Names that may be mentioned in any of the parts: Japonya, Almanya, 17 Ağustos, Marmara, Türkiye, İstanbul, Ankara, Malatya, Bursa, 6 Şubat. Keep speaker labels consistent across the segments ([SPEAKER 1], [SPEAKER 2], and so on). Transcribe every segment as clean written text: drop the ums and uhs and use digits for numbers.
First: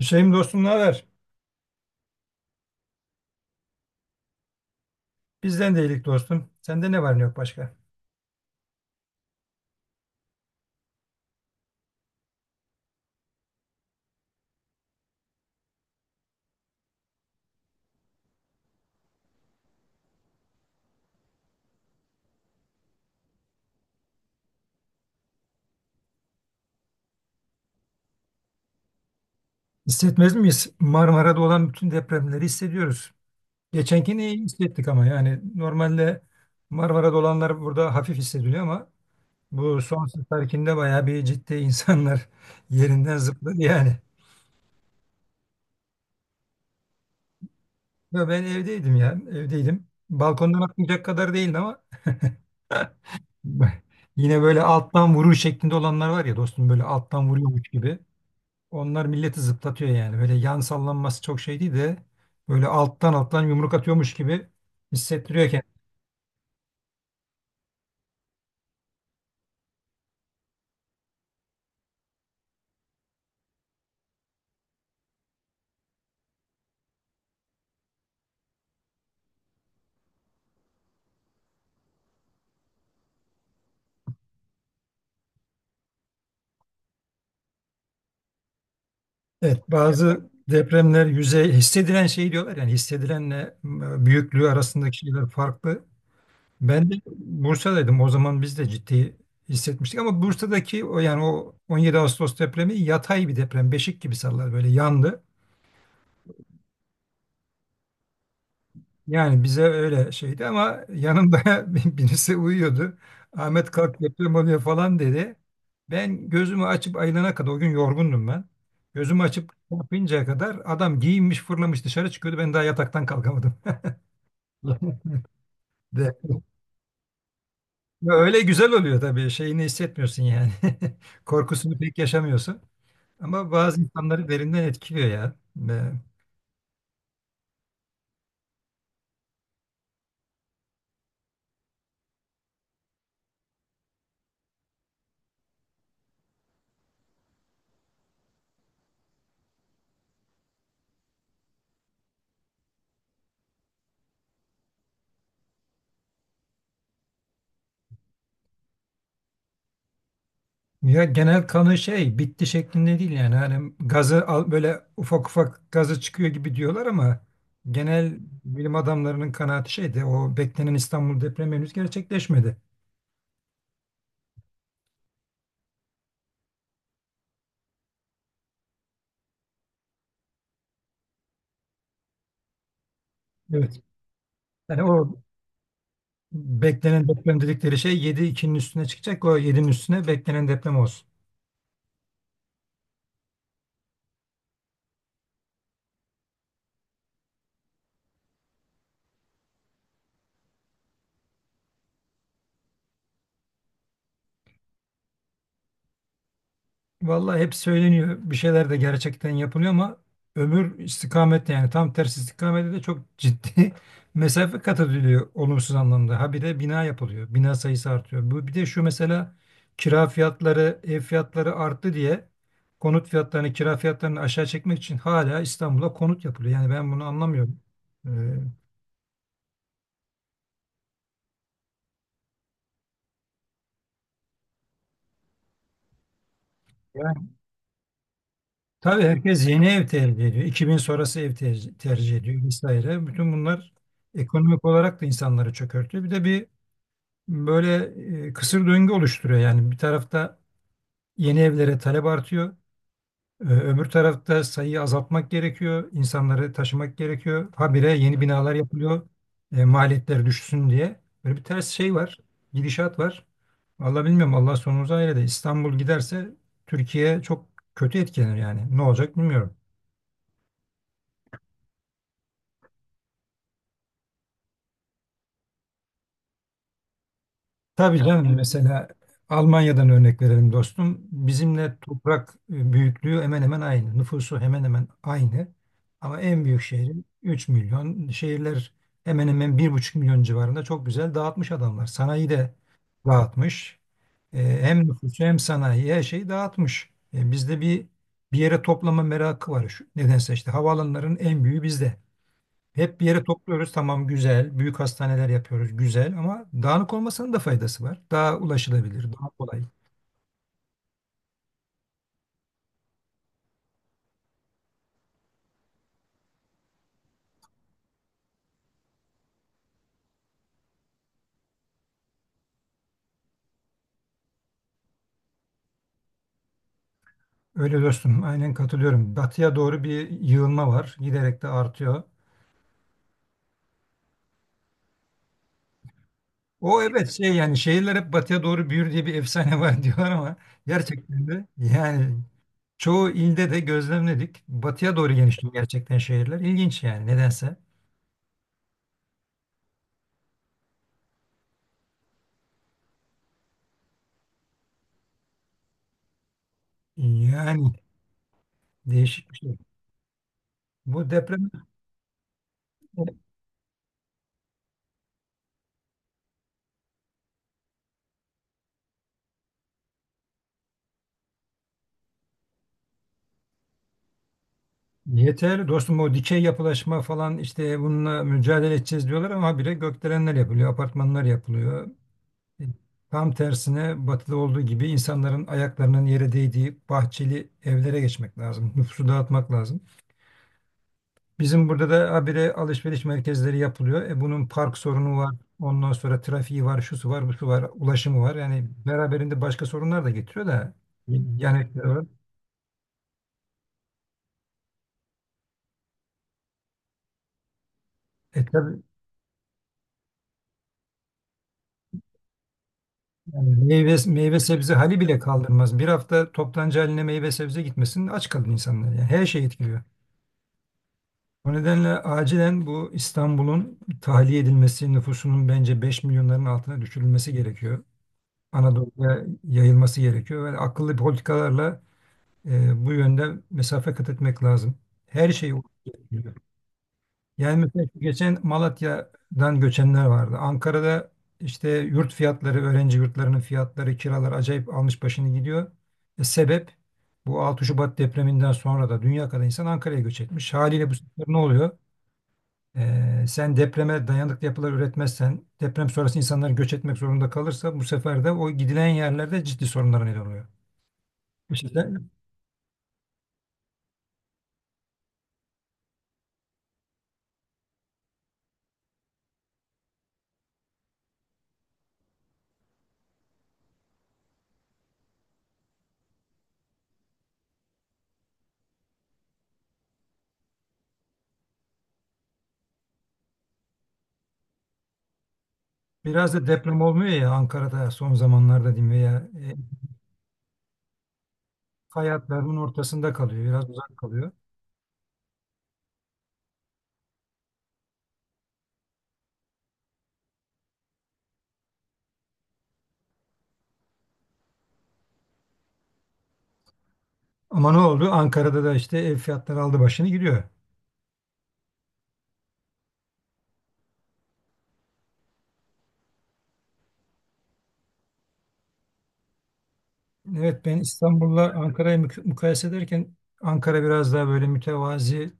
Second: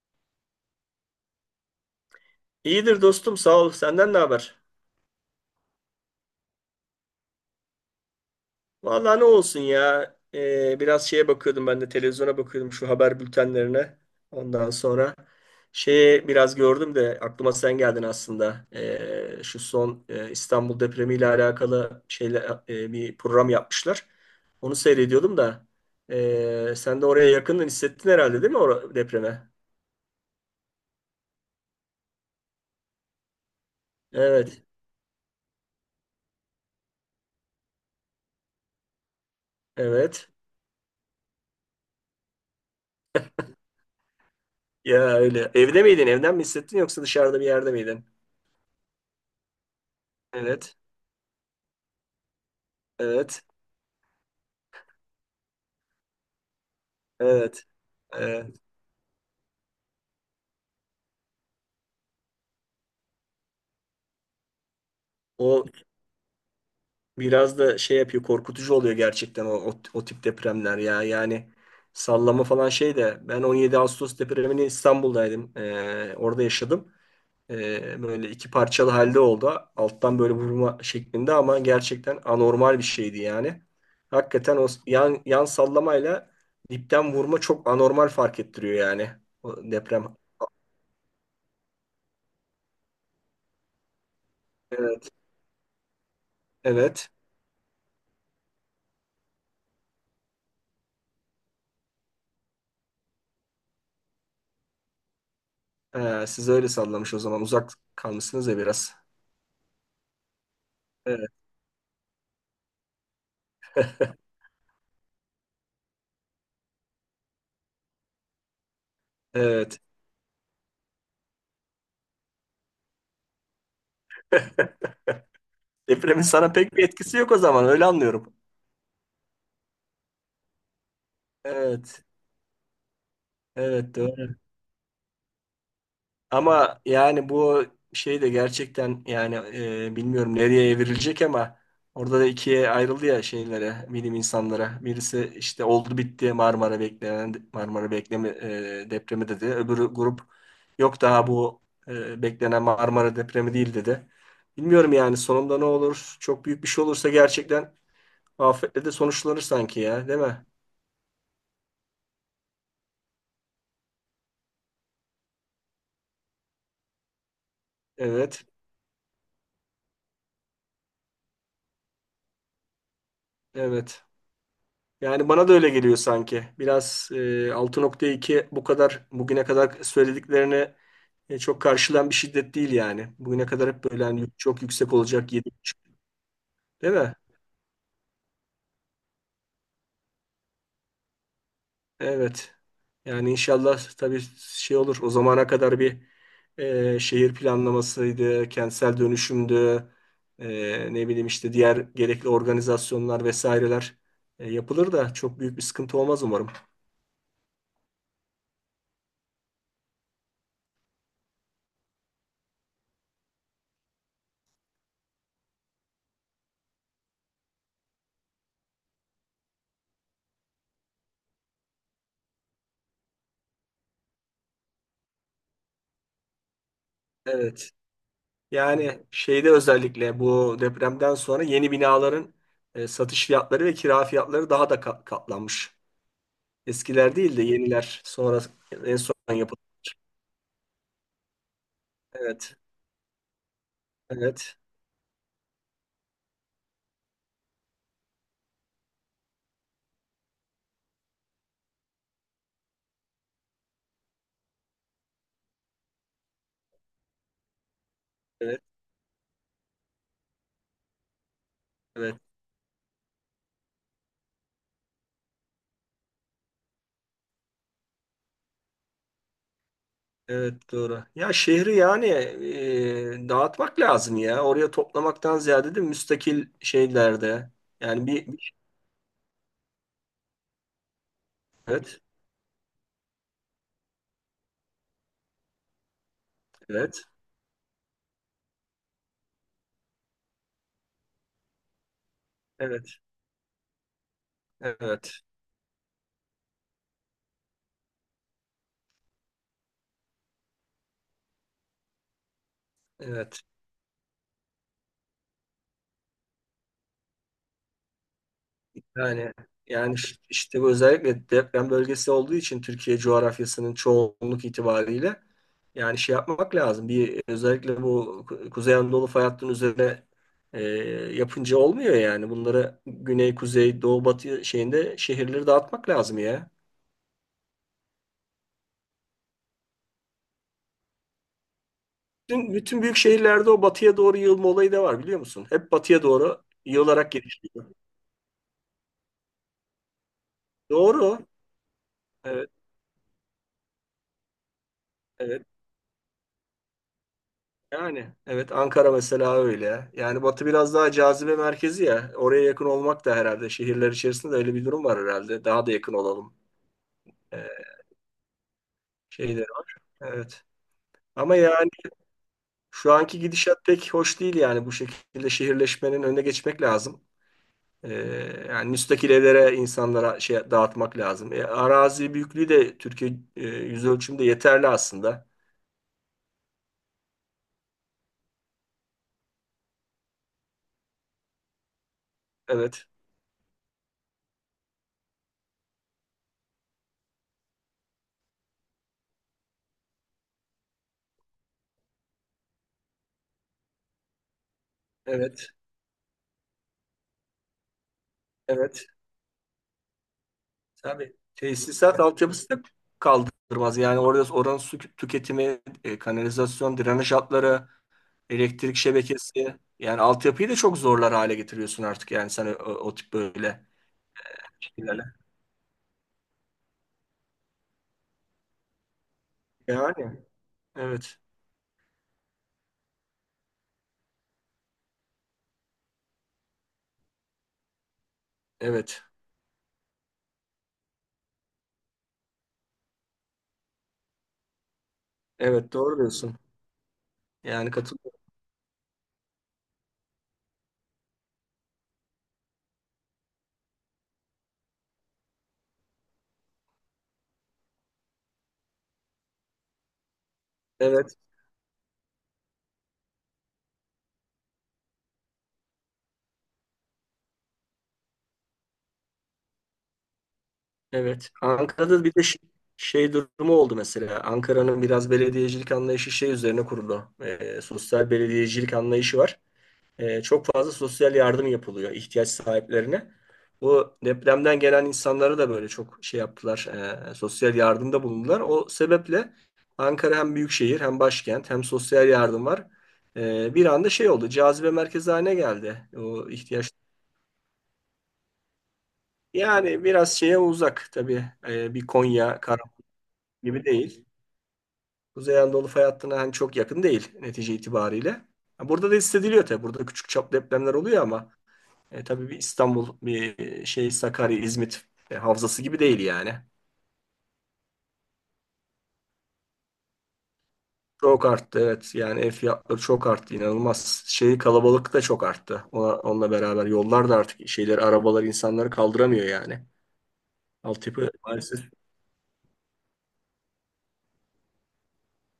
[SPEAKER 1] Hüseyin dostum, ne haber?
[SPEAKER 2] İyidir dostum sağ ol. Senden ne haber?
[SPEAKER 1] Bizden de iyilik dostum. Sende ne var ne yok başka?
[SPEAKER 2] Vallahi ne olsun ya. Biraz şeye bakıyordum, ben de televizyona bakıyordum, şu haber bültenlerine. Ondan sonra şeye biraz gördüm de aklıma sen geldin aslında. Şu son İstanbul depremiyle alakalı şeyle bir program yapmışlar. Onu seyrediyordum da sen de oraya yakından hissettin herhalde, değil mi o depreme?
[SPEAKER 1] Hissetmez miyiz? Marmara'da olan bütün depremleri hissediyoruz. Geçenkini iyi
[SPEAKER 2] Evet.
[SPEAKER 1] hissettik ama yani normalde Marmara'da olanlar burada hafif hissediliyor ama bu son
[SPEAKER 2] Evet.
[SPEAKER 1] seferkinde bayağı bir ciddi insanlar yerinden zıpladı yani.
[SPEAKER 2] Ya öyle. Evde miydin? Evden mi hissettin yoksa dışarıda bir yerde miydin?
[SPEAKER 1] Ya ben evdeydim. Balkondan
[SPEAKER 2] Evet.
[SPEAKER 1] atlayacak kadar değildi ama
[SPEAKER 2] Evet.
[SPEAKER 1] yine böyle alttan vuruş şeklinde olanlar var ya dostum, böyle alttan
[SPEAKER 2] Evet.
[SPEAKER 1] vuruyormuş gibi.
[SPEAKER 2] Evet.
[SPEAKER 1] Onlar milleti zıplatıyor yani. Böyle yan sallanması çok şey değil de böyle alttan yumruk atıyormuş gibi hissettiriyor
[SPEAKER 2] O
[SPEAKER 1] kendini.
[SPEAKER 2] biraz da şey yapıyor, korkutucu oluyor gerçekten o, o, o tip depremler ya. Yani sallama falan şey de ben 17 Ağustos depremini İstanbul'daydım. Orada yaşadım. Böyle iki parçalı halde oldu. Alttan böyle vurma şeklinde ama gerçekten anormal bir şeydi yani. Hakikaten o yan, yan sallamayla dipten vurma çok anormal fark ettiriyor yani o
[SPEAKER 1] Evet,
[SPEAKER 2] deprem.
[SPEAKER 1] bazı depremler yüzey hissedilen şey diyorlar yani hissedilenle büyüklüğü arasındaki
[SPEAKER 2] Evet.
[SPEAKER 1] şeyler farklı. Ben de
[SPEAKER 2] Evet.
[SPEAKER 1] Bursa'daydım. O zaman biz de ciddi hissetmiştik ama Bursa'daki o yani o 17 Ağustos depremi yatay bir deprem, beşik gibi sallar böyle yandı.
[SPEAKER 2] Siz öyle sallamış o zaman uzak kalmışsınız ya biraz.
[SPEAKER 1] Yani bize öyle şeydi ama
[SPEAKER 2] Evet.
[SPEAKER 1] yanımda birisi uyuyordu. Ahmet kalk deprem oluyor falan dedi. Ben gözümü açıp ayılana kadar o gün yorgundum ben. Gözümü açıp
[SPEAKER 2] Evet.
[SPEAKER 1] kapayıncaya kadar adam giyinmiş fırlamış dışarı çıkıyordu. Ben daha yataktan kalkamadım. De.
[SPEAKER 2] Depremin sana pek bir etkisi yok o zaman, öyle
[SPEAKER 1] Ya
[SPEAKER 2] anlıyorum.
[SPEAKER 1] öyle güzel oluyor tabii. Şeyini hissetmiyorsun yani. Korkusunu pek
[SPEAKER 2] Evet.
[SPEAKER 1] yaşamıyorsun. Ama bazı
[SPEAKER 2] Evet
[SPEAKER 1] insanları
[SPEAKER 2] doğru.
[SPEAKER 1] derinden etkiliyor ya.
[SPEAKER 2] Ama yani bu şey de gerçekten yani, bilmiyorum nereye evrilecek ama orada da ikiye ayrıldı ya şeylere, bilim insanlara. Birisi işte oldu bitti Marmara beklenen Marmara bekleme depremi dedi. Öbürü grup yok daha bu beklenen Marmara depremi değil dedi. Bilmiyorum yani sonunda ne olur? Çok büyük bir şey olursa gerçekten afetle de sonuçlanır sanki ya, değil mi?
[SPEAKER 1] Ya genel kanı şey bitti şeklinde değil yani hani gazı al, böyle ufak ufak gazı çıkıyor gibi diyorlar ama genel
[SPEAKER 2] Evet,
[SPEAKER 1] bilim adamlarının kanaati şeydi, o beklenen İstanbul depremi henüz gerçekleşmedi.
[SPEAKER 2] evet. Yani bana da öyle geliyor sanki. Biraz altı nokta iki bu kadar bugüne kadar söylediklerine çok karşılan bir şiddet değil yani. Bugüne kadar
[SPEAKER 1] Evet.
[SPEAKER 2] hep böyle hani çok
[SPEAKER 1] Yani
[SPEAKER 2] yüksek
[SPEAKER 1] o
[SPEAKER 2] olacak 7.5 değil
[SPEAKER 1] beklenen
[SPEAKER 2] mi?
[SPEAKER 1] deprem dedikleri şey 7.2'nin üstüne çıkacak, o 7'nin üstüne beklenen deprem olsun.
[SPEAKER 2] Evet. Yani inşallah tabii şey olur. O zamana kadar bir şehir planlamasıydı, kentsel dönüşümdü, ne bileyim işte diğer gerekli organizasyonlar vesaireler yapılır da çok büyük bir sıkıntı olmaz umarım.
[SPEAKER 1] Vallahi hep söyleniyor. Bir şeyler de gerçekten yapılıyor ama öbür istikamette yani tam tersi istikamette de çok ciddi mesafe kat ediliyor olumsuz anlamda. Ha bir de bina yapılıyor. Bina sayısı artıyor. Bu bir de şu mesela, kira fiyatları, ev fiyatları arttı diye konut fiyatlarını, kira fiyatlarını aşağı çekmek için hala İstanbul'a konut yapılıyor. Yani ben bunu anlamıyorum.
[SPEAKER 2] Evet.
[SPEAKER 1] Ee,
[SPEAKER 2] Yani şeyde özellikle bu depremden sonra yeni binaların satış fiyatları ve kira fiyatları daha da katlanmış. Eskiler
[SPEAKER 1] Yani
[SPEAKER 2] değil de yeniler sonra en
[SPEAKER 1] tabii
[SPEAKER 2] son
[SPEAKER 1] herkes
[SPEAKER 2] yapılan.
[SPEAKER 1] yeni ev tercih ediyor. 2000 sonrası ev tercih ediyor
[SPEAKER 2] Evet,
[SPEAKER 1] vesaire. Bütün bunlar
[SPEAKER 2] evet,
[SPEAKER 1] ekonomik olarak da insanları çökertiyor. Bir de böyle kısır döngü oluşturuyor. Yani bir tarafta yeni evlere talep artıyor. Öbür tarafta sayıyı azaltmak gerekiyor. İnsanları taşımak gerekiyor. Habire yeni binalar
[SPEAKER 2] evet,
[SPEAKER 1] yapılıyor. Maliyetler düşsün diye. Böyle bir ters şey
[SPEAKER 2] evet,
[SPEAKER 1] var. Gidişat var. Vallahi bilmiyorum. Allah sonumuzu hayır eder. İstanbul giderse Türkiye çok kötü etkilenir yani. Ne olacak bilmiyorum.
[SPEAKER 2] evet doğru. Ya şehri yani dağıtmak lazım ya. Oraya toplamaktan ziyade de müstakil şeylerde.
[SPEAKER 1] Tabii
[SPEAKER 2] Yani
[SPEAKER 1] canım, mesela Almanya'dan örnek verelim dostum. Bizimle
[SPEAKER 2] evet,
[SPEAKER 1] toprak büyüklüğü hemen hemen aynı. Nüfusu hemen hemen aynı. Ama en büyük şehri
[SPEAKER 2] evet,
[SPEAKER 1] 3 milyon. Şehirler hemen hemen 1,5 milyon civarında, çok güzel dağıtmış adamlar. Sanayi de
[SPEAKER 2] evet,
[SPEAKER 1] dağıtmış. E, hem
[SPEAKER 2] evet,
[SPEAKER 1] nüfusu hem sanayi her şeyi dağıtmış. E, bizde bir yere toplama merakı var. Şu, nedense işte havaalanların en büyüğü bizde. Hep bir yere
[SPEAKER 2] evet.
[SPEAKER 1] topluyoruz, tamam güzel. Büyük hastaneler yapıyoruz güzel ama dağınık olmasının da faydası var. Daha ulaşılabilir, daha
[SPEAKER 2] Yani
[SPEAKER 1] kolay.
[SPEAKER 2] yani işte bu özellikle deprem bölgesi olduğu için Türkiye coğrafyasının çoğunluk itibariyle, yani şey yapmak lazım. Bir özellikle bu Kuzey Anadolu fay hattının üzerine e, yapınca olmuyor yani. Bunları güney, kuzey, doğu, batı şeyinde şehirleri dağıtmak lazım ya.
[SPEAKER 1] Öyle dostum, aynen katılıyorum. Batıya doğru bir yığılma var. Giderek de artıyor.
[SPEAKER 2] Bütün büyük şehirlerde o batıya doğru yığılma olayı da var biliyor musun? Hep batıya doğru
[SPEAKER 1] O evet
[SPEAKER 2] yığılarak
[SPEAKER 1] şey yani
[SPEAKER 2] gelişiyor.
[SPEAKER 1] şehirler hep batıya doğru büyür diye bir efsane var diyorlar ama
[SPEAKER 2] Doğru.
[SPEAKER 1] gerçekten de yani
[SPEAKER 2] Evet,
[SPEAKER 1] çoğu ilde de gözlemledik. Batıya doğru
[SPEAKER 2] evet.
[SPEAKER 1] genişliyor gerçekten şehirler. İlginç yani nedense.
[SPEAKER 2] Yani evet Ankara mesela öyle. Yani Batı biraz daha cazibe merkezi ya. Oraya yakın olmak da herhalde, şehirler içerisinde de öyle bir durum var herhalde. Daha da yakın olalım e,
[SPEAKER 1] Yani değişik bir
[SPEAKER 2] şeyleri
[SPEAKER 1] şey.
[SPEAKER 2] var. Evet.
[SPEAKER 1] Bu
[SPEAKER 2] Ama
[SPEAKER 1] deprem.
[SPEAKER 2] yani şu anki gidişat pek hoş değil, yani bu şekilde şehirleşmenin önüne geçmek lazım. E, Yani müstakil evlere insanlara şey dağıtmak lazım. E, arazi büyüklüğü de Türkiye yüz ölçümde yeterli aslında.
[SPEAKER 1] Yeter dostum, o dikey yapılaşma falan işte bununla mücadele edeceğiz diyorlar ama habire gökdelenler yapılıyor, apartmanlar yapılıyor. E,
[SPEAKER 2] Evet.
[SPEAKER 1] tam tersine batıda olduğu gibi insanların ayaklarının yere değdiği bahçeli evlere geçmek lazım. Nüfusu dağıtmak lazım. Bizim burada da habire alışveriş merkezleri yapılıyor. E bunun park sorunu var.
[SPEAKER 2] Evet.
[SPEAKER 1] Ondan sonra trafiği var, şusu var, busu var, ulaşımı var. Yani
[SPEAKER 2] Evet.
[SPEAKER 1] beraberinde başka sorunlar da getiriyor da
[SPEAKER 2] Tabii
[SPEAKER 1] yani
[SPEAKER 2] tesisat altyapısı da kaldırmaz. Yani orada oranın su tüketimi, kanalizasyon, drenaj hatları, elektrik
[SPEAKER 1] tabii.
[SPEAKER 2] şebekesi. Yani altyapıyı da çok zorlar hale getiriyorsun artık yani sen o, o tip
[SPEAKER 1] Yani
[SPEAKER 2] böyle
[SPEAKER 1] meyve sebze hali
[SPEAKER 2] şeylerle.
[SPEAKER 1] bile kaldırmaz. Bir hafta toptancı haline meyve sebze gitmesin aç kalır insanlar. Yani her şey etkiliyor.
[SPEAKER 2] Yani evet.
[SPEAKER 1] O nedenle acilen bu İstanbul'un tahliye edilmesi, nüfusunun bence 5 milyonların altına düşürülmesi gerekiyor.
[SPEAKER 2] Evet.
[SPEAKER 1] Anadolu'ya yayılması gerekiyor ve akıllı politikalarla bu yönde mesafe kat etmek lazım. Her şeyi
[SPEAKER 2] Evet doğru diyorsun.
[SPEAKER 1] etkiliyor. Yani
[SPEAKER 2] Yani
[SPEAKER 1] mesela şu
[SPEAKER 2] katılıyorum.
[SPEAKER 1] geçen Malatya'dan göçenler vardı. Ankara'da işte yurt fiyatları, öğrenci yurtlarının fiyatları, kiralar acayip almış başını gidiyor. E, sebep bu 6 Şubat depreminden sonra da dünya kadar insan Ankara'ya göç etmiş. Haliyle bu
[SPEAKER 2] Evet.
[SPEAKER 1] sefer ne oluyor? E, sen depreme dayanıklı yapılar üretmezsen, deprem sonrası insanlar göç etmek zorunda kalırsa bu sefer de o gidilen yerlerde ciddi sorunlara neden oluyor.
[SPEAKER 2] Evet.
[SPEAKER 1] İşte
[SPEAKER 2] Ankara'da
[SPEAKER 1] ben-
[SPEAKER 2] bir de şey, şey durumu oldu mesela. Ankara'nın biraz belediyecilik anlayışı şey üzerine kuruldu. E, sosyal belediyecilik anlayışı var. E, çok fazla sosyal yardım yapılıyor ihtiyaç sahiplerine. Bu depremden gelen insanlara da böyle çok şey yaptılar, sosyal yardımda bulundular. O sebeple Ankara hem büyük şehir, hem başkent, hem sosyal yardım var. Bir anda şey oldu, cazibe merkezi haline geldi o
[SPEAKER 1] Biraz da
[SPEAKER 2] ihtiyaç.
[SPEAKER 1] deprem olmuyor ya Ankara'da son zamanlarda diyeyim veya
[SPEAKER 2] Yani biraz şeye uzak tabii. Bir Konya,
[SPEAKER 1] hayatlarının
[SPEAKER 2] Karaman
[SPEAKER 1] ortasında kalıyor,
[SPEAKER 2] gibi
[SPEAKER 1] biraz uzak
[SPEAKER 2] değil.
[SPEAKER 1] kalıyor.
[SPEAKER 2] Kuzey Anadolu fay hattına hani çok yakın değil netice itibariyle. Ha, burada da hissediliyor tabii, burada küçük çaplı depremler oluyor ama tabii bir İstanbul, bir şey Sakarya, İzmit havzası gibi değil yani.
[SPEAKER 1] Ama ne oldu? Ankara'da da işte ev fiyatları aldı başını gidiyor.
[SPEAKER 2] Çok arttı evet. Yani ev fiyatları çok arttı inanılmaz. Şey kalabalık da çok arttı. Ona, onunla beraber yollar da artık şeyleri arabalar insanları kaldıramıyor yani.
[SPEAKER 1] Evet ben
[SPEAKER 2] Altyapı
[SPEAKER 1] İstanbul'la
[SPEAKER 2] maalesef.
[SPEAKER 1] Ankara'yı mukayese ederken Ankara biraz daha böyle mütevazi,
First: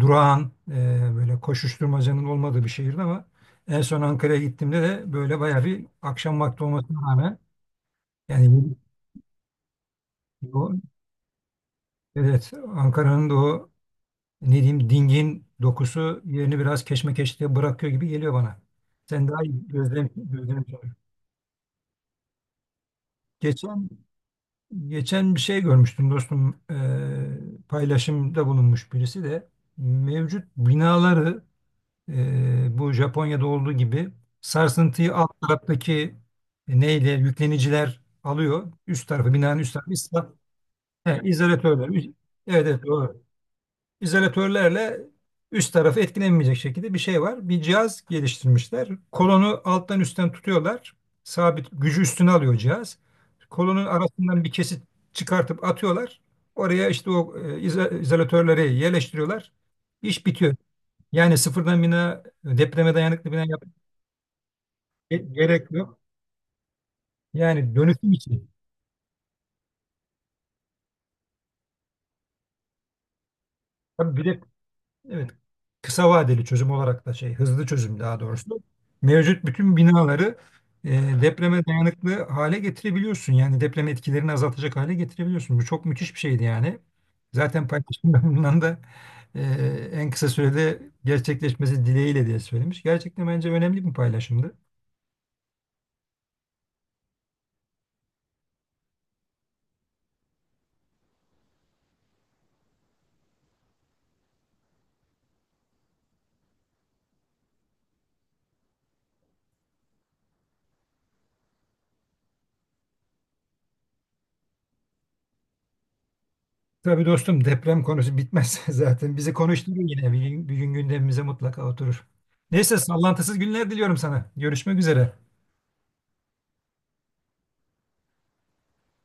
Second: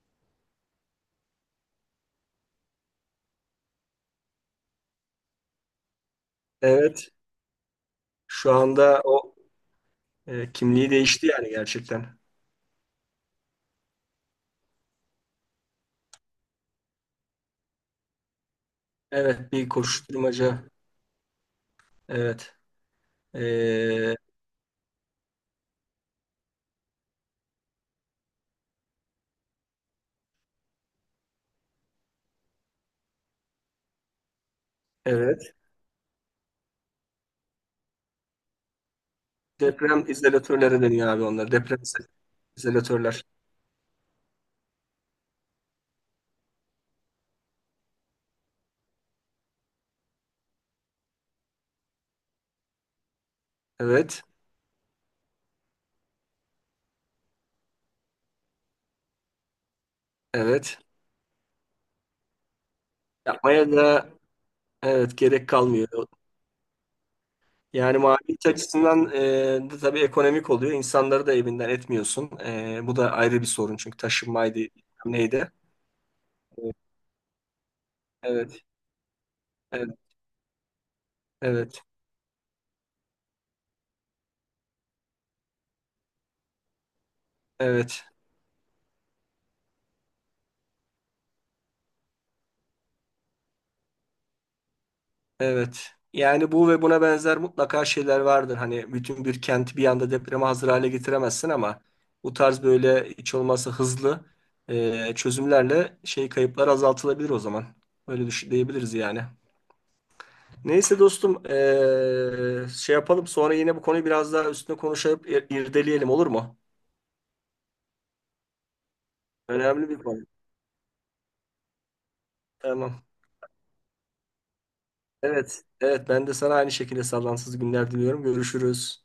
[SPEAKER 1] durağan, böyle koşuşturmacanın olmadığı bir şehirdi ama en son Ankara'ya gittiğimde de böyle bayağı bir akşam vakti
[SPEAKER 2] Evet.
[SPEAKER 1] olmasına rağmen
[SPEAKER 2] Şu
[SPEAKER 1] yani
[SPEAKER 2] anda o
[SPEAKER 1] o,
[SPEAKER 2] kimliği değişti yani gerçekten.
[SPEAKER 1] evet Ankara'nın da o, ne diyeyim, dingin dokusu yerini biraz keşmekeşliğe bırakıyor gibi geliyor bana. Sen daha
[SPEAKER 2] Evet
[SPEAKER 1] iyi
[SPEAKER 2] bir
[SPEAKER 1] gözlem,
[SPEAKER 2] koşuşturmaca.
[SPEAKER 1] gözlem
[SPEAKER 2] Evet.
[SPEAKER 1] Geçen
[SPEAKER 2] E,
[SPEAKER 1] Geçen bir şey görmüştüm dostum. Paylaşımda bulunmuş birisi de mevcut binaları bu Japonya'da olduğu gibi sarsıntıyı alt
[SPEAKER 2] evet.
[SPEAKER 1] taraftaki neyle yükleniciler alıyor. Üst tarafı binanın üst tarafı
[SPEAKER 2] Deprem
[SPEAKER 1] ıslah,
[SPEAKER 2] izolatörleri deniyor
[SPEAKER 1] he,
[SPEAKER 2] abi onlar. Deprem
[SPEAKER 1] izolatörler. Üst- Evet evet doğru,
[SPEAKER 2] izolatörler.
[SPEAKER 1] izolatörlerle üst tarafı etkilenmeyecek şekilde bir şey var. Bir cihaz geliştirmişler. Kolonu alttan üstten tutuyorlar. Sabit gücü üstüne alıyor cihaz. Kolonun
[SPEAKER 2] Evet.
[SPEAKER 1] arasından bir kesit çıkartıp atıyorlar. Oraya işte o izolatörleri yerleştiriyorlar. İş bitiyor.
[SPEAKER 2] Evet.
[SPEAKER 1] Yani depreme dayanıklı bina
[SPEAKER 2] Yapmaya
[SPEAKER 1] yapmak
[SPEAKER 2] da evet gerek
[SPEAKER 1] gerek
[SPEAKER 2] kalmıyor.
[SPEAKER 1] yok. Yani
[SPEAKER 2] Yani
[SPEAKER 1] dönüşüm
[SPEAKER 2] maliyet
[SPEAKER 1] için.
[SPEAKER 2] açısından de tabii ekonomik oluyor. İnsanları da evinden etmiyorsun. E, bu da ayrı bir sorun çünkü
[SPEAKER 1] Tabii bir de
[SPEAKER 2] taşınmaydı
[SPEAKER 1] evet,
[SPEAKER 2] neydi?
[SPEAKER 1] kısa vadeli çözüm olarak da şey, hızlı çözüm daha doğrusu,
[SPEAKER 2] Evet,
[SPEAKER 1] mevcut bütün
[SPEAKER 2] evet,
[SPEAKER 1] binaları e, depreme
[SPEAKER 2] evet,
[SPEAKER 1] dayanıklı hale getirebiliyorsun. Yani deprem etkilerini azaltacak hale getirebiliyorsun. Bu çok müthiş bir şeydi yani. Zaten
[SPEAKER 2] evet,
[SPEAKER 1] paylaşımda bundan da e, en kısa sürede gerçekleşmesi dileğiyle diye söylemiş. Gerçekten bence önemli bir paylaşımdı.
[SPEAKER 2] evet. Yani bu ve buna benzer mutlaka şeyler vardır. Hani bütün bir kenti bir anda depreme hazır hale getiremezsin ama bu tarz böyle hiç olmazsa hızlı çözümlerle şey kayıplar azaltılabilir o zaman. Öyle düşün, diyebiliriz yani. Neyse dostum şey yapalım sonra yine bu konuyu biraz daha üstüne konuşup irdeleyelim, olur mu?
[SPEAKER 1] Tabii dostum, deprem konusu bitmez zaten. Bizi konuşturur
[SPEAKER 2] Önemli bir
[SPEAKER 1] yine. Bir
[SPEAKER 2] konu.
[SPEAKER 1] gün, bir gün gündemimize mutlaka oturur. Neyse,
[SPEAKER 2] Tamam.
[SPEAKER 1] sallantısız günler diliyorum sana. Görüşmek üzere.
[SPEAKER 2] Evet, evet ben de sana aynı şekilde sallansız günler diliyorum. Görüşürüz.